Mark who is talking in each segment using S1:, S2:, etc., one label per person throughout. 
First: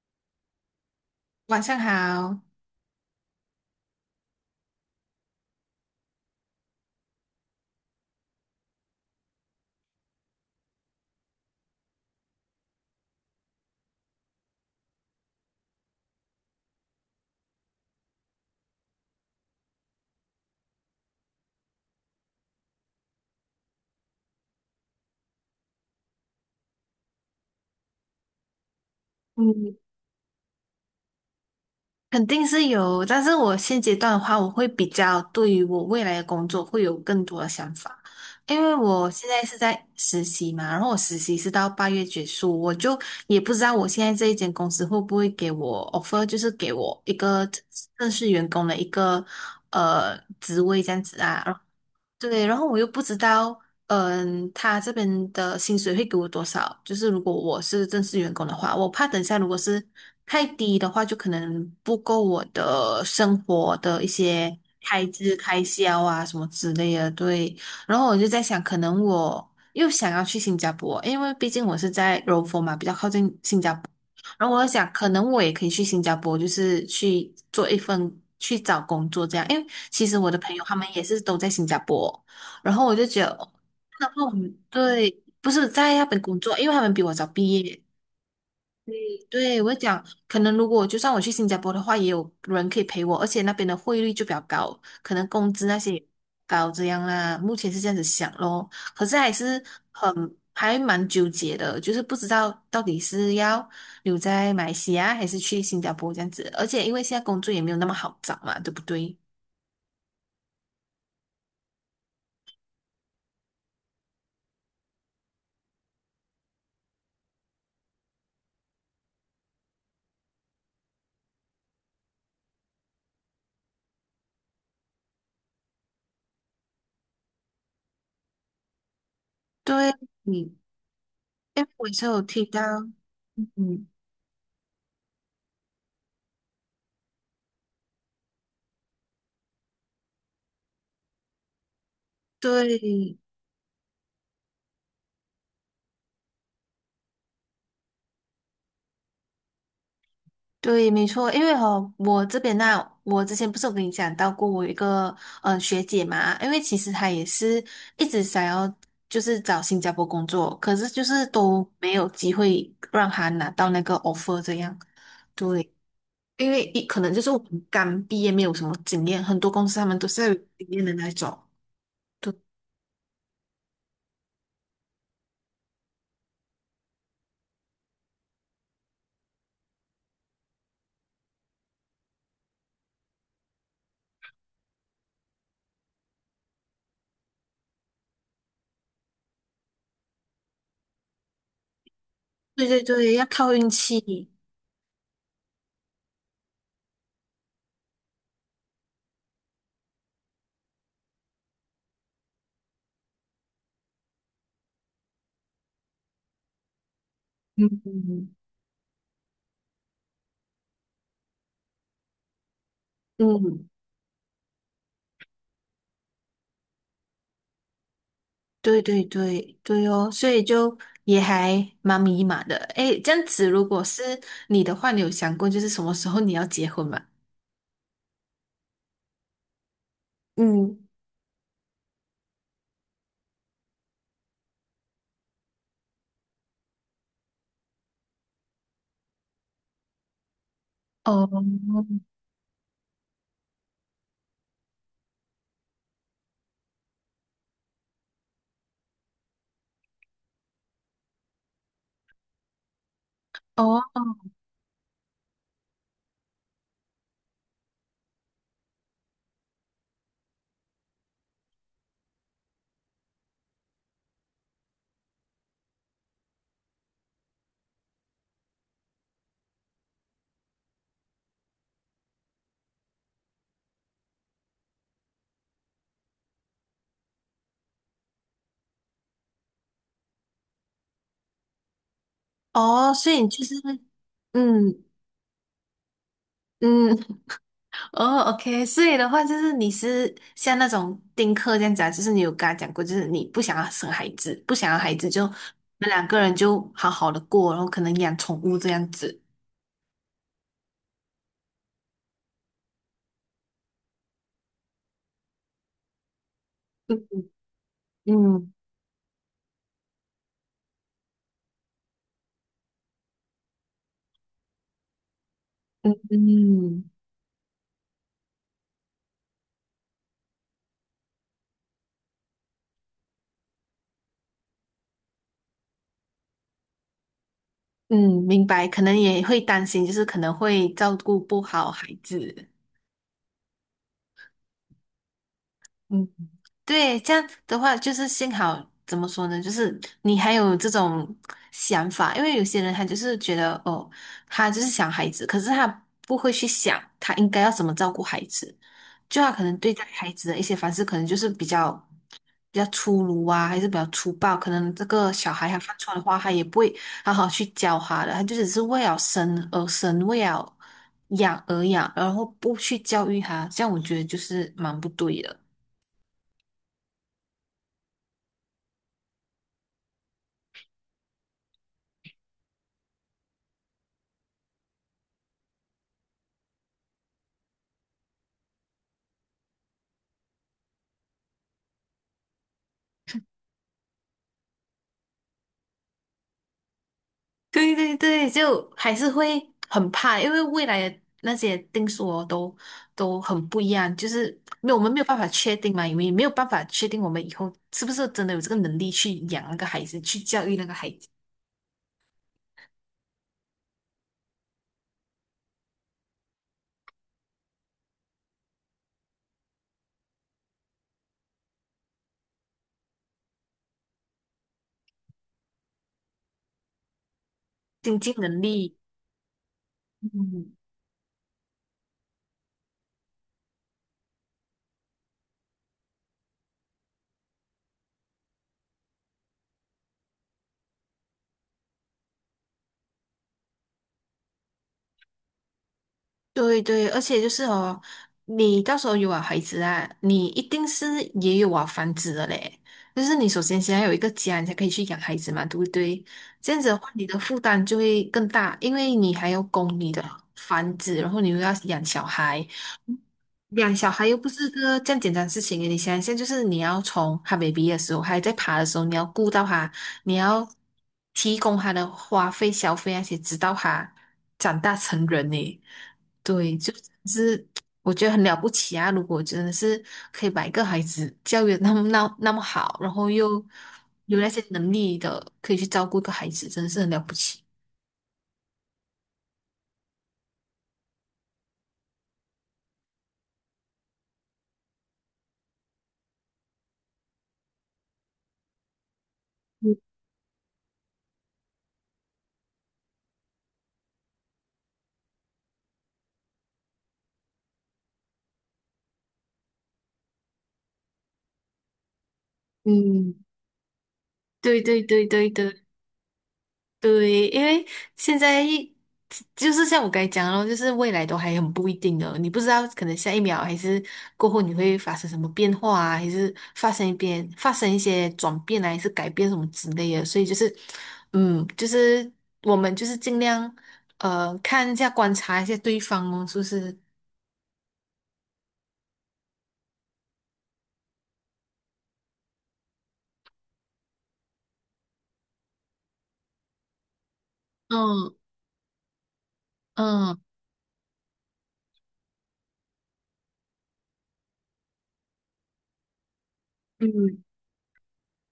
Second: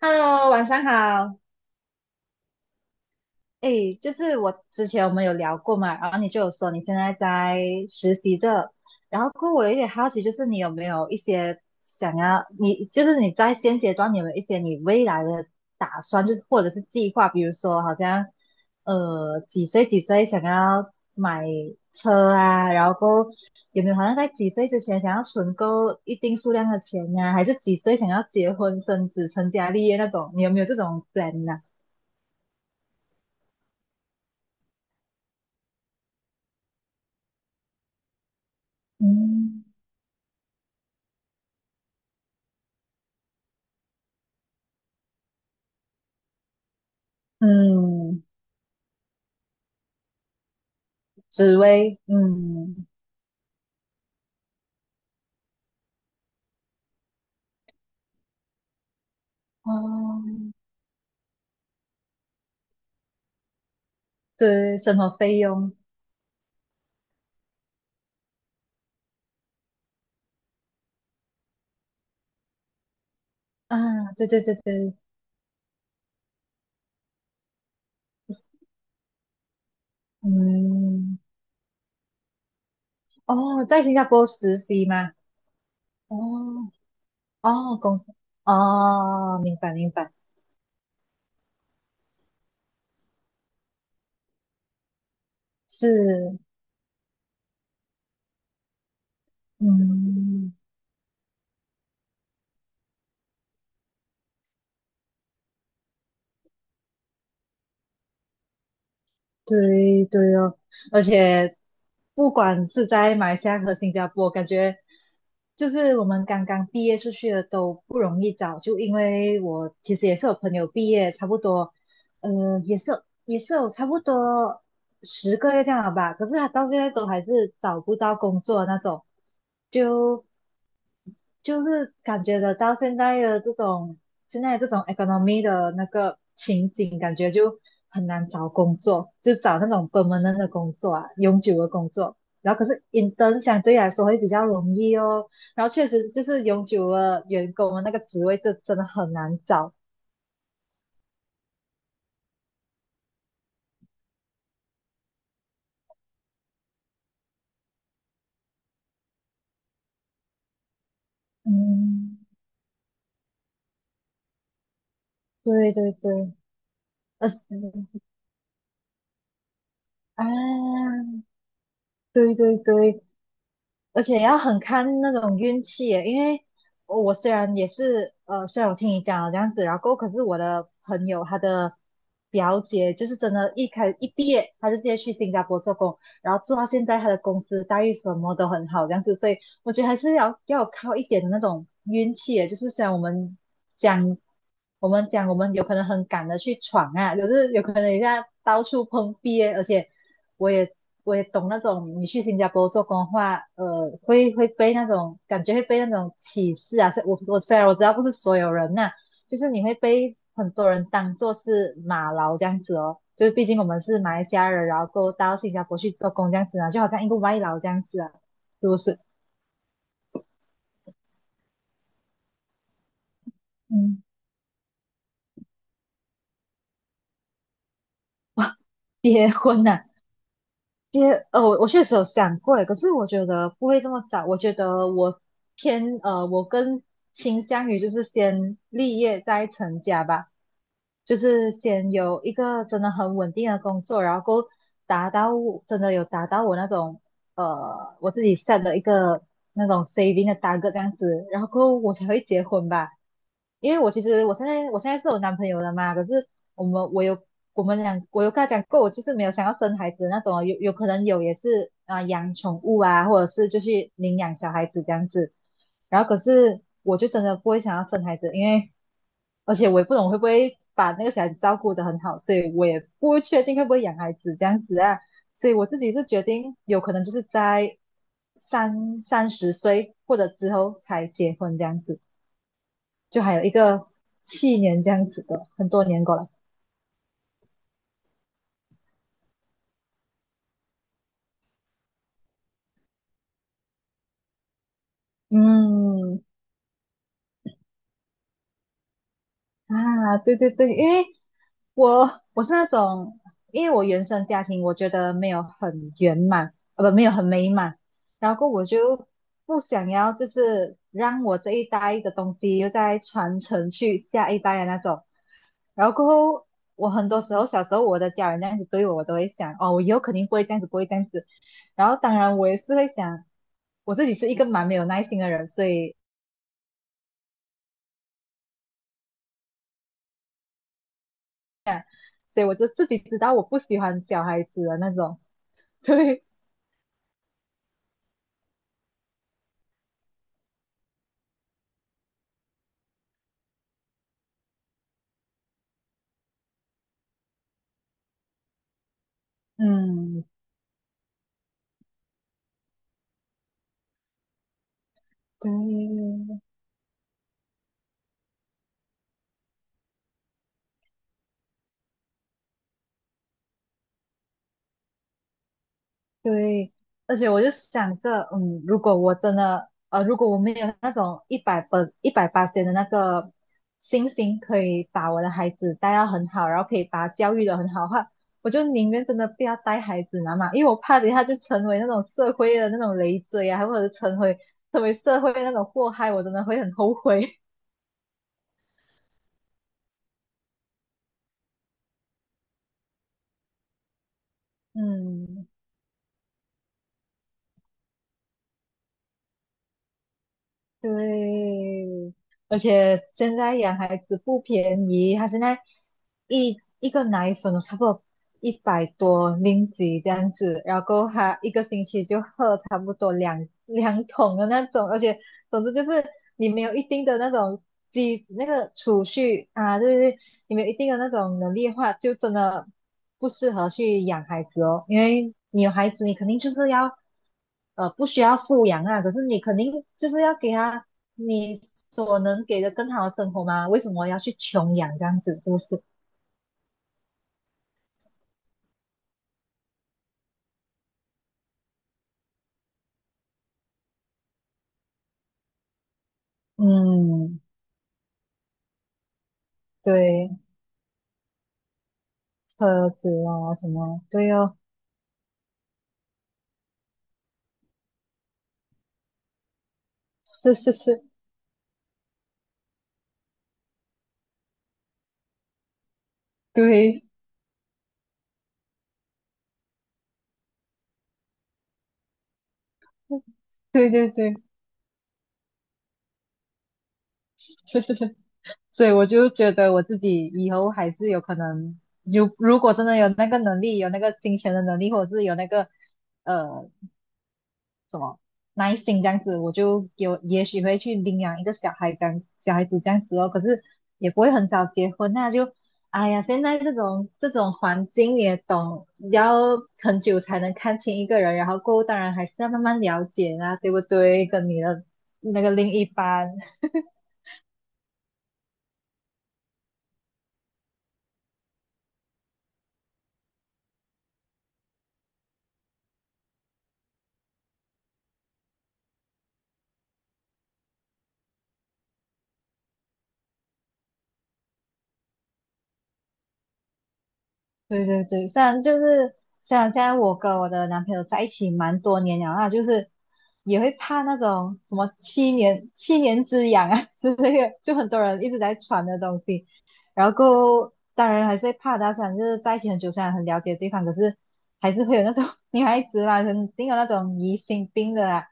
S1: Hello，晚上好。
S2: 晚上好。
S1: 诶，就是我之前我们有聊过嘛，然后你就有说你现在在实习着，然后过后我有点好奇，就是你有没有一些想要，你就是你在现阶段你有没有一些你未来的打算，就是或者是计划，比如说好像几岁几岁想要买车啊，然后过后有没有好像在几岁之前想要存够一定数量的钱呀、还是几岁想要结婚生子成家
S2: 嗯，
S1: 立业那种，你有没有这种 plan 呢、
S2: 肯定是有，但是我现阶段的话，我会比较对于我未来的工作会有更多的想法，因为我现在是
S1: 嗯
S2: 在实习嘛，然后我实习是到八月结束，我就也不知道我现在这一间公司会不会给我 offer，就是给我一个正
S1: 嗯，
S2: 式员工的一个职位这样子
S1: 紫
S2: 啊。
S1: 薇，
S2: 对，然后我又
S1: 嗯，
S2: 不知道，嗯，他这边的薪水会给我多少？就是如果我是正式员工的话，我怕等下如果是
S1: 哦，
S2: 太低的话，就可能不够我的生活的一些
S1: 对，生
S2: 开
S1: 活
S2: 支、
S1: 费
S2: 开
S1: 用，
S2: 销啊什么之类的。对，然后我就在想，可能我又想要去新加坡，因为毕竟我是在柔佛嘛，比较靠近新加坡。
S1: 啊？对对
S2: 然后
S1: 对
S2: 我在想，
S1: 对，
S2: 可能我也可以去新加坡，就是去做一份去找工作这样，因为。其实我的朋友他们也
S1: 嗯，
S2: 是都在新加坡，然后我就觉得，
S1: 哦，在新加
S2: 然后
S1: 坡
S2: 我们
S1: 实习
S2: 对，
S1: 吗？
S2: 不是在那
S1: 哦
S2: 边工作，因为他们比我早毕
S1: 哦，
S2: 业。
S1: 工作，
S2: 对，
S1: 哦，明
S2: 对，
S1: 白
S2: 我就
S1: 明
S2: 讲，
S1: 白，
S2: 可能如果就算我去新加坡的话，也有人可以陪我，而且那边的汇率就比较高，可能工资那些也
S1: 是，
S2: 高这样啦。目前是这样子想咯，可是还是很
S1: 嗯。
S2: 还蛮纠结的，就是不知道到底是要留在马来西亚还是去新加坡这样子，而且因为现在工作也没有那么好找嘛，对不对？
S1: 对对哦，而且不管是在马来西亚和新加坡，感觉就是我们刚刚毕业出去的都不容易找，就因为我其实也是有朋友毕业，差不多，也是有差不多10个月这样了吧，可是他到现在都还是找不到工作的那种，
S2: 对。
S1: 就就
S2: 哎，我也
S1: 是
S2: 是有
S1: 感觉
S2: 提
S1: 得
S2: 到，
S1: 到
S2: 嗯，
S1: 现在这种 economy 的那个情景，感觉就很难找工作，就找那种 permanent 的工作啊，永久的工作。然后可是
S2: 对
S1: intern 相对来说会比较容易哦。然后确实就是永久的员工的那个职位，就真的很难找。
S2: 对，没错，因为哦，我这边呢、我之前不是有跟你讲到过，我有一个学姐嘛，因为其实她也是一直想要就是找新加坡工作，可是就是都没有
S1: 嗯，
S2: 机会让她拿到那个 offer 这样。对，
S1: 对对对，
S2: 因为一可能就
S1: 而
S2: 是
S1: 是
S2: 我们刚毕业没有什么经验，很多公司他们都是
S1: 啊，
S2: 要有经验的那种。对
S1: 对对对，而且要很看那种运气耶因为我虽然也是呃，虽然我听你讲了这样子，然后可是我的朋友她的表姐就是真的，一毕业她就直接去新加坡做工，然后做到现在她的公司待遇什么都很好这样子，所以我觉得还是要有靠一点的那种运气耶，就
S2: 对
S1: 是
S2: 对
S1: 虽然
S2: 对，要靠运
S1: 讲
S2: 气。
S1: 我们讲我们有可能很赶的去闯啊，可是有可能一下到处碰壁耶而且。我也我也懂那种你去新加坡做工的话，会被那种感觉会被那种歧视啊。虽然
S2: 嗯
S1: 我知道不是
S2: 嗯。
S1: 所有人呐、就是你会被很多人当做是马劳这样子哦。就是毕竟我
S2: 嗯，
S1: 们是马来西亚人，然后过到新加坡去做工这样子啊，就好像一个外劳这样子啊，是不
S2: 对
S1: 是？
S2: 对对对哦，所以就也还蛮迷茫的。诶，这样子，如果是
S1: 嗯，
S2: 你的话，你有想过就是什么时候你要结婚吗？
S1: 结婚呐、
S2: 嗯。
S1: 我确实有想过耶，可是我觉得不会这么早。我觉得我偏呃，我更倾向于就是先立业再成家吧，就是先
S2: 哦
S1: 有一个真的很稳定的工作，然后够达到我那种我自己 set 的一个那种 saving 的 t a r g e 这样子，然后过后我才会结婚吧。因为
S2: 哦
S1: 我现在是有男朋友了嘛，可是我们我有我们俩我有跟他讲过，我就是没有想要生孩子那种，有可能也是啊、养宠物啊，或者是就去领养小孩子这样子。然后可是我就真的不会想要生孩子，因为而且我也不懂会不会把那个小孩子照顾得很好，所以我也不确定会不会养孩子这样子啊。所以我自己是决定有可能就是在30岁或者之后才结婚这样子，
S2: 哦，所以
S1: 就
S2: 你
S1: 还有
S2: 就
S1: 一
S2: 是
S1: 个七年
S2: 嗯
S1: 这样子的，很多年过来。
S2: 嗯 哦，OK，所以的话就是你是像那种丁克这样子啊，就是你有跟他讲过，就是你不想要生孩子，不想要孩子就你们两个
S1: 嗯
S2: 人就好好的过，然后可能养宠物这样子。
S1: 啊，对对对，因为我是那种，因为我原生家庭我觉得没有很圆满，呃不没
S2: 嗯
S1: 有很美满，然后
S2: 嗯
S1: 我就不想要就是让我这一代的东西又再传承去下一代的那种，然
S2: 嗯。
S1: 后过后我
S2: 嗯
S1: 很多时候小时候我的家人那样子对我，我都会想哦，我以后肯定不会这样子，不会这样子，然后当然我也是会想，我自己是一个蛮没有耐心的人，所以。
S2: 嗯，明白，可能也会担心，就是可能会照顾不好孩
S1: 所以
S2: 子。
S1: 我就自己知道我不喜欢小孩子的那种。
S2: 嗯，
S1: 对，
S2: 对，这样的话，就是幸好怎么说呢，就是你还有这种想法，因为有些人他就是觉得哦，他就是想孩子，可是他不会去想他应该要怎么照顾孩子，就他可能对待孩
S1: 嗯，
S2: 子的一些方式，可能就是比较。比较粗鲁啊，还是比较粗暴，可能这个小孩他犯错的话，
S1: 对
S2: 他也不会好好去教他的，他就只是为了生而生，为了养而养，然后不去教育他，这样我觉得就是蛮不对的。
S1: 对，而且我就想着，嗯，如果我真的，如果我没有那种100分、一百八千的那个信心，可以把我的孩子带到很好，然后可以把他教育的很好的话，我就宁愿真的不要带孩子你知道嘛，因为我怕等一下就成为那种社会的那种累赘啊，或者成为社会的那种祸害，我真的会很后悔。
S2: 对对对，就还是会很怕，因为未来的那些定数哦，都很不一样，就是没有 我们没有办法
S1: 嗯。
S2: 确定嘛，因为没有办法确定我们以后是不是真的有这个能力去养那个孩子，去教育那个孩子，
S1: 对，而且现在养孩子不便宜，他现在一个奶粉哦差不多一百多零几这样子，然后他一个星期就喝差不多两桶的那种，而且总之就是你没有一定的那种
S2: 经济
S1: 积
S2: 能
S1: 那个
S2: 力。
S1: 储蓄啊，就是
S2: 嗯。
S1: 你们有一定的那种能力的话，就真的不适合去养孩子哦，因为你有孩子，你肯定就是要，不需要富养啊，可是你肯定就是要给他你所能给的更好的生活嘛，为什么要去穷养这样子，是不是？
S2: 对对，而且就是哦，你到时候有了孩子啊，你一定是也有啊房子的嘞。就是你首先先要有一个家，你才可以去养孩子嘛，对不对？这样子的话，你的负
S1: 嗯，
S2: 担就会更大，因为你还要供你的
S1: 对哦，
S2: 房子，然后你又要养小孩，
S1: 车子啊什
S2: 养小
S1: 么，
S2: 孩又不
S1: 对
S2: 是
S1: 哦，
S2: 个这样简单的事情诶，你想一下，就是你要从他 baby 的时候，还在爬的时候，你要顾到他，你要
S1: 是是是，
S2: 提供他的花费、消费那些，直到他长大成人呢。对，就真
S1: 对
S2: 的是我觉得很了不起啊！如果真的是可以把一个孩子教育得那么好，然后又
S1: 对对
S2: 有那
S1: 对，
S2: 些能力的，可以去照顾一个孩子，真的是很了不起。
S1: 是是是。所以我就觉得我自己以后还是有可能，如果真的有那个能力，有那个金钱的能力，或者是有那个呃耐心这样子，我也许会去领养一个小孩小孩子这样子哦。可是也不会很早结婚啊，那就哎呀，现在这种环境也懂，要很久才能看清一个人，然后过后当然还是要慢慢了
S2: 嗯，
S1: 解啊，对不对？跟
S2: 对
S1: 你
S2: 对
S1: 的
S2: 对对
S1: 那个
S2: 对。
S1: 另一半。
S2: 对，因为现在一就是像我刚才讲的咯，就是未来都还很不一定的，你不知道可能下一秒还是过后你会发生什么变化啊，还是发生一些转变啊，还是改变什么之类的，所以就是，嗯，就是我们就是尽量看一下观察一下对方哦，是不是？
S1: 对对对，虽然现在我跟我的男朋友在一起蛮多年了，那就是也会怕那种什么七年之痒啊 之类的 就很多
S2: 嗯
S1: 人一直在传的东西。然后
S2: 嗯，
S1: 后，当然还是会怕到，虽然就是在一起很久，虽然很了解对方，可是还是会有那种女孩子嘛，肯定有那种
S2: 嗯
S1: 疑心病的啦。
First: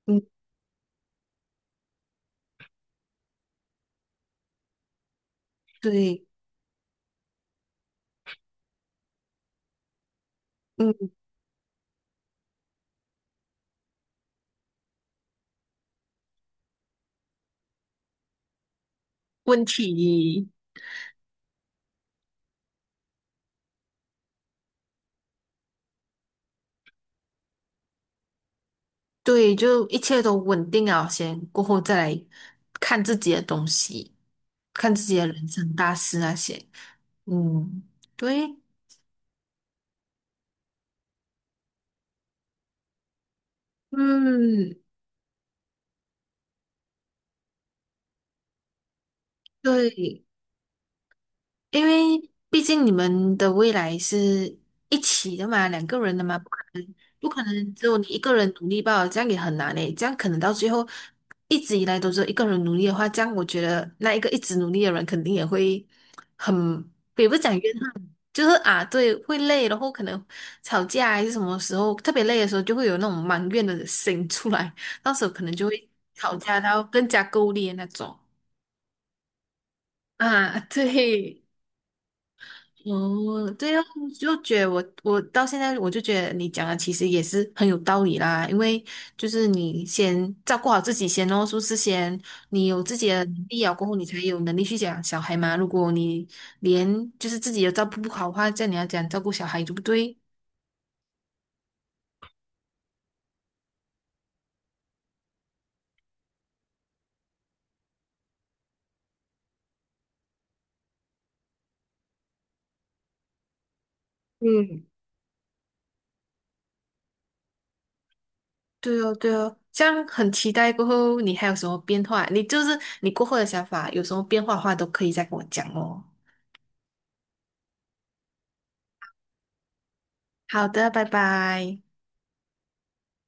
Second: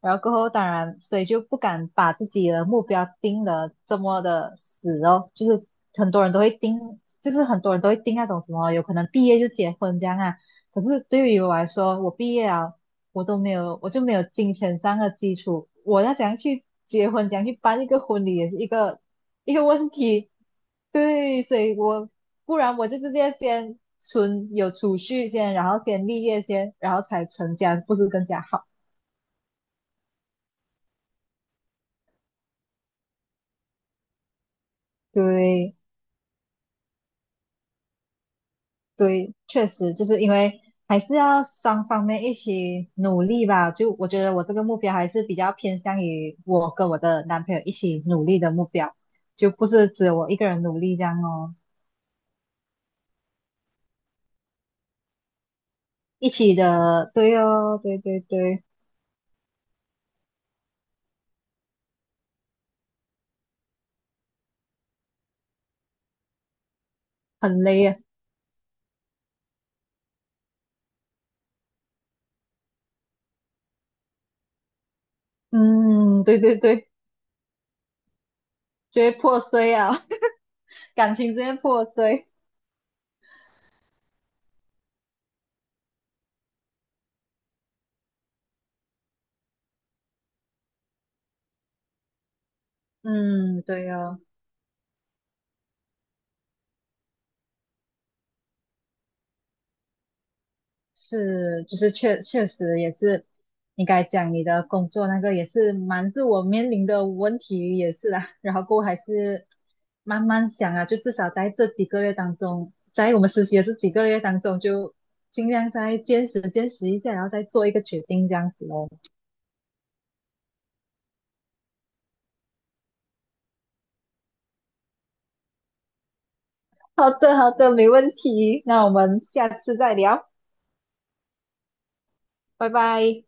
S1: 然
S2: 嗯，
S1: 后过后，当然，所以就不敢把自己的目标定的这么的死哦，就是很多
S2: 对，
S1: 人都会定，很多人都会定那种什么，有可能毕业就结婚这样啊。可
S2: 嗯，
S1: 是对于我来说，我毕业啊，我都没有，我就没有金钱上的基础，我要怎样去结婚，怎样去办一个婚礼，也是一个 一
S2: 问
S1: 个问题。
S2: 题。
S1: 对，所以我不然我就直接先存有储蓄先，然后先立业先，然后才成家，不是更加好？
S2: 对，就一切都稳定了先，过后再来看自己的东西，看自己的人生
S1: 对
S2: 大事那些。嗯，对，
S1: 对，确实就是因为还是要双方面一起努力吧。就我觉得我这个目
S2: 嗯，
S1: 标还是比较偏向于我跟我的男朋友一起努力的目标，就不是只有
S2: 对，
S1: 我一个人努力这样哦。
S2: 因为毕竟你们的未来是一起的嘛，两个人的
S1: 一
S2: 嘛，
S1: 起的，
S2: 不
S1: 对
S2: 可能
S1: 哦，
S2: 只有
S1: 对
S2: 你一
S1: 对
S2: 个人
S1: 对，
S2: 努力吧，这样也很难诶，这样可能到最后一直以来都是一个人努力的话，这样我觉得那一个一直努力的人肯定也会很，也不是讲
S1: 很
S2: 怨
S1: 累啊。
S2: 恨，就是啊，对，会累，然后可能吵架还是什么时候特别累的时候，就会有那种埋怨的心出来，到时候可能就会
S1: 嗯，
S2: 吵
S1: 对对
S2: 架到
S1: 对，
S2: 更加够力的那种
S1: 就会破碎啊。
S2: 啊，
S1: 感情直
S2: 对。
S1: 接破碎。
S2: 哦，对哦，就觉得我到现在我就觉得你讲的其实也是很有道理啦，因为就是你先照顾好自己先哦，是不是先你有自己的能
S1: 嗯，
S2: 力了过
S1: 对
S2: 后，你才
S1: 哦，
S2: 有能力去养小孩嘛。如果你连就是自己也照顾不好的话，这样你要讲照顾小孩，对不对？
S1: 是，就是确实也是，应该讲你的工作那个也是我面临的问题也是啦，然后过后还是慢慢想啊，就至少在这几个月当中，在我们实习的这几个月当中，
S2: 嗯。
S1: 就尽量坚持坚持一下，然后再做一个决定这样子哦。
S2: 对哦，对哦，这样很期待过后你还有什么变化？你就是你过后的想法有什么变化的话，都可以再跟我讲哦。
S1: 好的，好的，没问题。那我们下次再聊，
S2: 好的，拜拜。
S1: 拜拜。